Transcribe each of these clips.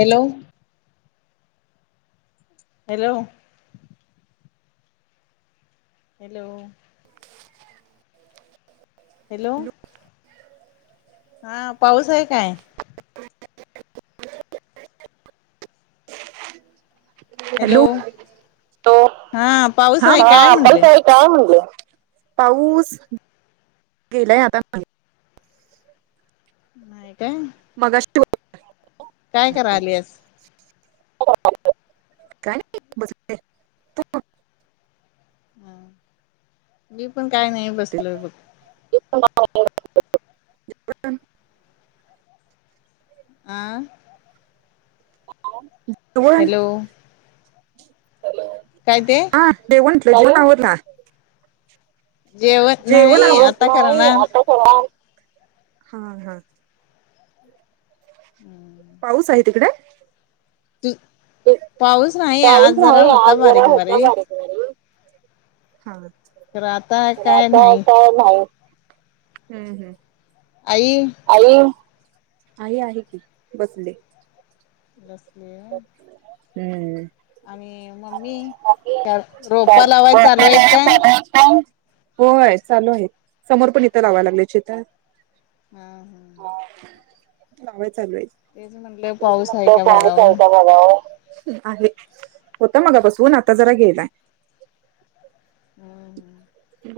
Hello hello hello hello [unintelligible] हा पाऊस आहे काय हॅलो तो हा पाऊस आहे काय म्हटले का पाऊस गेलाय आता नाहीय का मगा काय करा आलेस हो [unintelligible] मी पण काय नाही बसलोय बघ [unintelligible] आं तू अन् हॅलो हॅलो काय तेे [unintelligible] जेवण नाही आता करणार हा हा हम्म पाऊस आहे तिकडे त पाऊस नाही होता आज बारीक जरा होता बारीक बारक वारी तर आता काय आता नाही आता नाही हम हम आई आई आई आहे की बसली बसले हम्म आणि मम्मी रोपा लावाय चालू आहेत काय [unintelligible] होय चालू आहे समोर पण इथं लावायला लागले हम हम लावाय चालूय. तेच म्हटलं पाऊस आहे का बघाव होता मगापासून आता जरा गेलाय.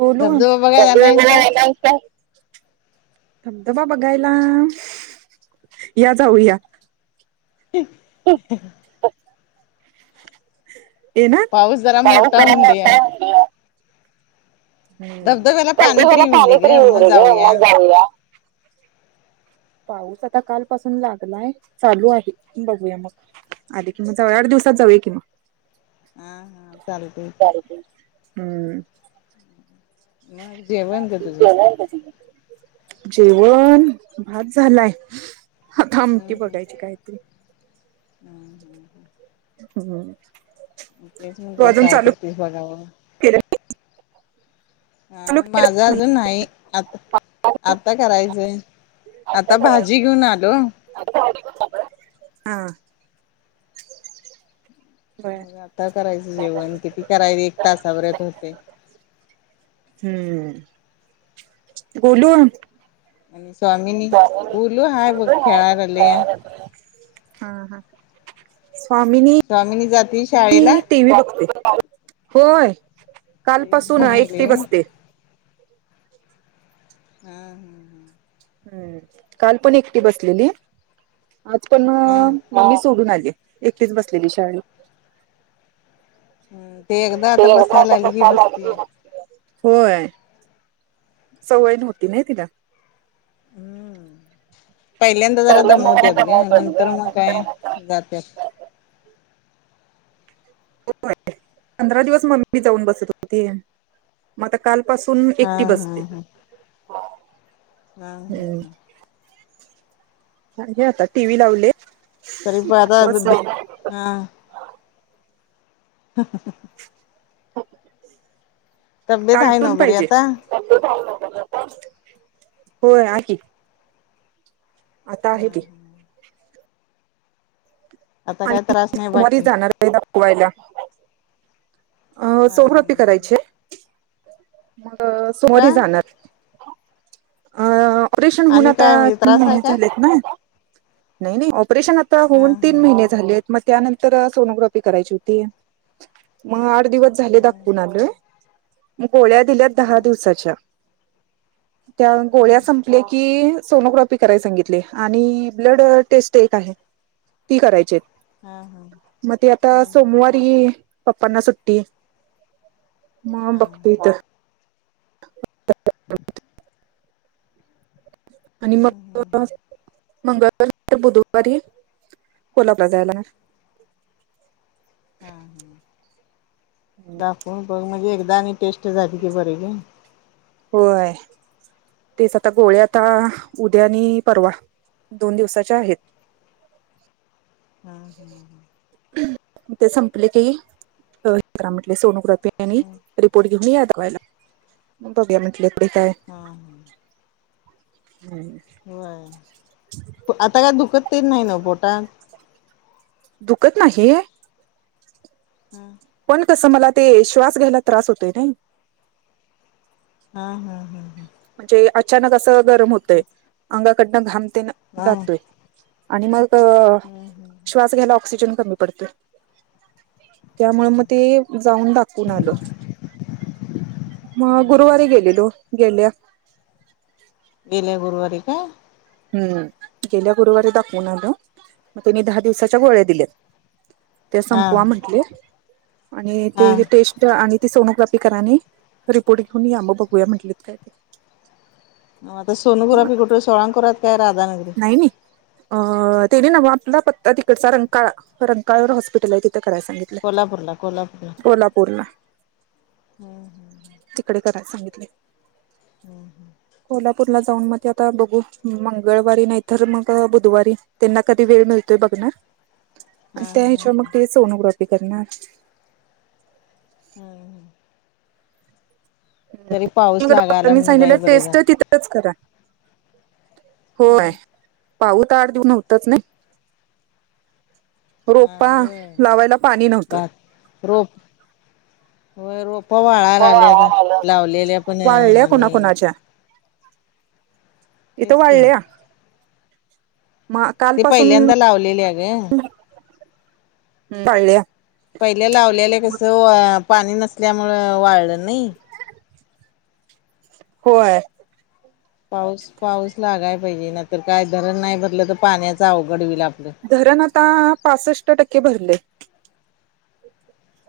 बोलून, धबधबा बघायला नाहीस का [unintelligible] धबधबा बघायला? या जाऊया. [inaudible] ये ना पाऊस जरा मोठा होऊन दे [unintelligible] धबधब्याला पाणी धबधबा तरी ला येऊन पाणी दे तरी येऊ मग दे ग जाऊया म जाउया. पाऊस आता कालपासून लागलाय चालू आहे बघूया मग. आध कि जावळ आठ दिवसात जाऊ कि मग हा हा चालतय की चालतय, हम्म मग जेवण ग तुझं तती [unintelligible] जेवण? भात झालाय. आता आमटी हम्म हम् बघायची काहीतरी हम्म हम् हम्म हम्म. तेच तू म्हंटल अजून काय चालू करतेस बघाव. केलं हा चालू केलं माझा अजून न्हाई आता आता करायचंय आता भाजी घेऊन आलो. [inaudible] हा बर मग आता करायच जेवण किती कराय एक तासावरत होतय. हम्म बोलुन आणि स्वामीनी बोलू हाय बघ खेळार आले या. हा हा स्वामिनी तमीनी जातीस टी व्ही बघते, होय ते कालपसून बघायले एकटी व्हय. बसतेय. हम हम ह हम् काल पण एकटी बसलेली आज पण म हम म मी सोडून आली एकटीच बसलेली शाळेत हम्म ते एकदा [unintelligible] आता बसायला आली की बसतीय. होय सवय नवती नाहीय तिला पहिल्यांदा जरा सगळं वगैरे जमवतेतय ग बनवतात नंतर मग ग. काय जात्यात हो पंधरा दिवस मम्मी जाऊन बसत होती मग आता कालपासून हा एकटी हा बसते. हम हम् हम्म हम्. हे आता टी व्ही लावले. तरी पाता बसले दु हा तब्येत आहे कालटून नव्ह बरी पाहिजे. आता? होय आह. आता हा आहे ती हा आता काय आणि त्रास नाही सुमारी बाकी जाणार आहे दाखवायला अ हा हा सोहरोपी हा करायचीये मग का सोमारी जाणार. अ ऑपरेशन होन आणि आता काय म्हणजे तीन त्रास आहे महिने काय? झालेत ना. नाही नाही ऑपरेशन आता हा होऊन हा तीन महिने हा झाले आहेत मग त्यानंतर सोनोग्राफी करायची होती. मग आठ दिवस झाले दाखवून आलोय मग गोळ्या दिल्यात दहा दिवसाच्या. त्या गोळ्या हम्म सं पले की सोनोग्राफी कराय सांगितले आणि ब्लड टेस्ट एक आहे. ती करायचीये. हम्म हम्म हम्म हा हा हा मग ते आता हा हा सोमवारी हा पप्पांना सुट्टीये. म हा बकतीत हम् आणि मग मंगळ बुधवारी कोल्हापुला जायला हा ह दाखव बघ म्हणजे एकदा आणि टेस्ट झाली की बर ग होय तेच आता गोळे आता उद्या आणि परवा दोन दिवसाच्या आहेत. हम हम् ह ते संपले काी अ हे करा म्हटले सोनोग्राफी आणि हा. हा रिपोर्ट घेऊन या बघायलाग बघया म्हटलेकडे काय हां हां हम् होय आता काय दुखत तेच नाही ना पोटात. दुखत नाही. हम पण कसं मला ते श्वास घ्यायला त्रास होतोय नाही. हा हा हा हा म्हणजे अचानक असं गरम होतय तेच अंगाकडनं घामतेन हा. जातोय. आणि मग हम्म हम्म श्वास घ्यायला ऑक्सिजन कमी पडते. त्यामुळे मग हा ते जाऊन दाखवून आलं. मग हा. गुरुवारी गेलेलो गेल्या. गेले गुरवारी का? हम्म गेल्या गुरुवारी दाखवून आलं. मग त्यानी दहा दिवसाच्या गोळ्या दिल्यात ते हा संपवा म्हटले आणि हा. ते टेस्ट आणि ती सोनोग्राफी कराने रिपोर्ट घेऊन या म बघूया म्हटलेत काय ते मग आता सोनुरा मग प कुठे सोळांकुरात काय राधानगरी? नाही अ त्यांनी नव आपला पत्ता तिकडचा रंका रंकाळवर हॉस्पिटल आहे तिथे करायला सांगितलं. कोल्हापरला, कोल्हापूरला कोल्हापूरला हम्म हम् तिकडे कराय सांगितले. मी हम् हम् [unintelligible] कोल्हापूरला जाऊन मग ते आता बघू मंगळवारी नाही तरर मग बुधवारी त्यांना कधी वेळ मिळतोय बघणार हा त्या हा हिशवा मग ते हा सोनोग्राफी करणार. हम्म हम पाऊस लागाला डॉक्टरांनी म्हणून बाई सांगितलं बरं टेस्ट झालं. तिथ करा होय हम्म. पाहत आठ दिऊन होतच नाही हा रोपा होय लावायला पाणी नव्हतं. भात रोप व रोप पवाळाय ला आल्या आता लावलेल्या पण वाळल्या आणि कोणाकोणाच्या इथ तेच की वाल्या मग काल ते पासून पहिल्यांदा लावलेले आहे ग पहिल्या लावलेलं कसं पाणी नसल्यामुं वाळलं नई? होय पाऊस पाऊस लागाय पाहिजे नतर काय धरण नाही भरलं तर पाण्याचं अवघड होईल आपलं. धरण आता पासष्ट टक्के भरलय.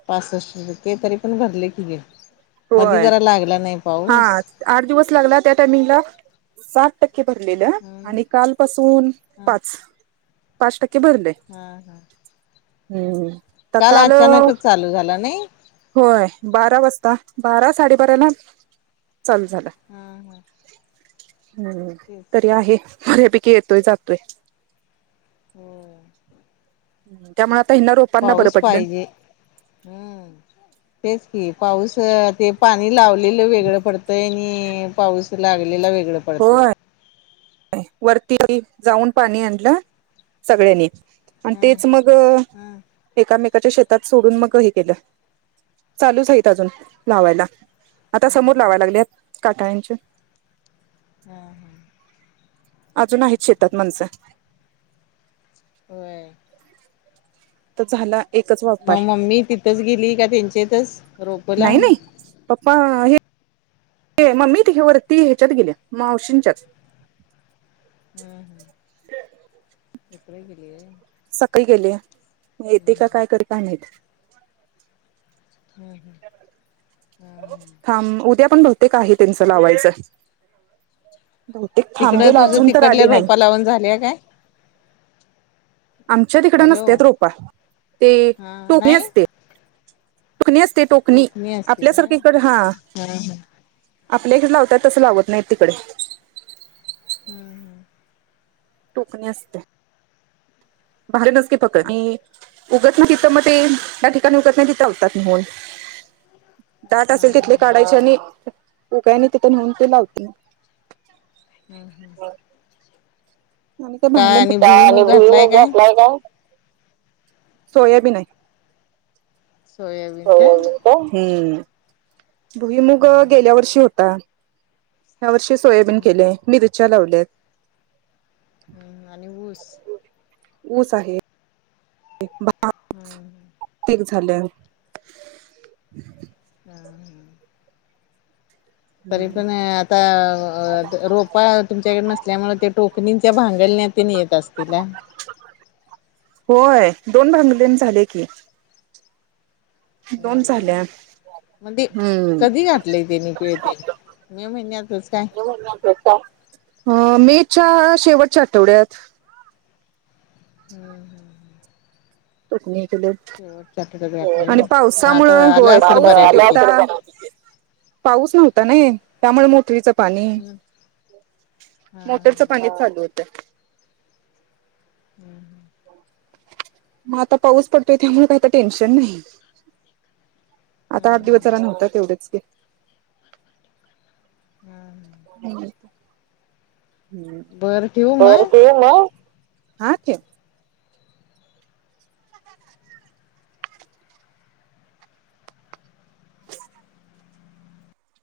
पासष्ट टक्के तरी पण भरले कीे मध होय जरा लागला नाही हा पाऊस आठ दिवस लागला त्या टायमिंगला साठ टक्के भरलेलं हम्म आणि कालपसून हा पाच पाच टक्के भरलय. हा हा! हम्म आता काल अचानकच चालू झाला नाही होय बारा वाजता बारा साडेबाराला चालू झालं. हा हा. हम्म तेच तरी आहे बऱ्यापैकी येतोय जातोय. हो. त्यामुळे आता हि रोप पाऊस पाहिजे हम्म! तेच की पाऊस ते पाणी लावलेलं वेगळं पडतंय आणि पाऊस लागलेला वेगळं पडतय. होय वरती जाऊन पाणी आणलं सगळ्यांनी. आणि हम्म तेच मग हम्म एकामेकाच्या शेतात सोडून मग हे केलं. चालूच आहेत अजून लावायला आता समोर लावायला लागले काटाळ्यांचे. हा हा! अजून आहेतच शेतात मणस. होय! झाला एक मग मम्मी तिथंच गेली का त्यांच्यातच रोपला? नाही नाही पप्पा हे मम्मी ती वरती ह्याच्यात गेली मावशींच्यात. हम्! तिकड गेली सकाळी गेलिये म येते का काय करते काय माहित. हम् हम्! थांब उद्या पण बहुतेक आहे त्यांचं लावायचं. बहुतेक तिकडं थांबेल तुझं अजून तर तिकडल्या आली नाही. रोपा लावून झाले काय? आमच्या तिकड हॅलो नसत्यात रोप ते हा टोकणी नाही असते. टोकणी असते टोकणी आपल्यासारखी इकडे हा. हा हम्म आपल्या इकडे लावतयात तसं लावत नाही तिकडे. हम्म! टोकणी असते. [unintelligible] उगत नाही तिथं मग ते त्या ठिकाणी उगत नाही तिथं होतात दाट हा असेल तिथली हा काढायची आणि उगायने तिथे नेऊन ती लावतेना. हम् हम! आणि काय भांगलं का आणि भुईमूग घातलाय काय? सोयाबीन आहे. सोयाबीन काय हो हम्म! भुईमुग हम्म गेल्या वर्षी हम्म होता. या वर्षी सोयाबीन केलेय मिरच्या लावल्यात. ह्म आणि ऊस? ऊस आहे हम्म पीक झाल हा हा! तरी पण आता रोप तुमच्याकडे नसल्यामुळे ते टोकणींच्या भांगलण्यात येत असल? तिला? होय दोन भांगलन झाल्या की. दोन झाल्यात कधी ते कधी घातलेय ते नििकळ ते मे महिन्यातच काय? गुळना कर मेच्या शेवटच्या आठवड्यात. हम्म हम्म शेवटच्या आठवड्यात [unintelligible] घातलंय व्हय आणि मग पावसामुळे आता आलं होय असेल पाऊस किती बऱ्यापैकी होता. पाऊस नव्हता नि त्यामुळे मोटरीचं पाणी. हम मोटरीचा पाणी चालू होतं. हम् ह मग आता पाऊस पडतोय त्यामुळे काही टेन्शन नाही. आता हा आठ हा दिवसाला नव्हता. तेवढेच की हा हम्म, हम्म ् बरं ठेवू तर मग ते [unintelligible]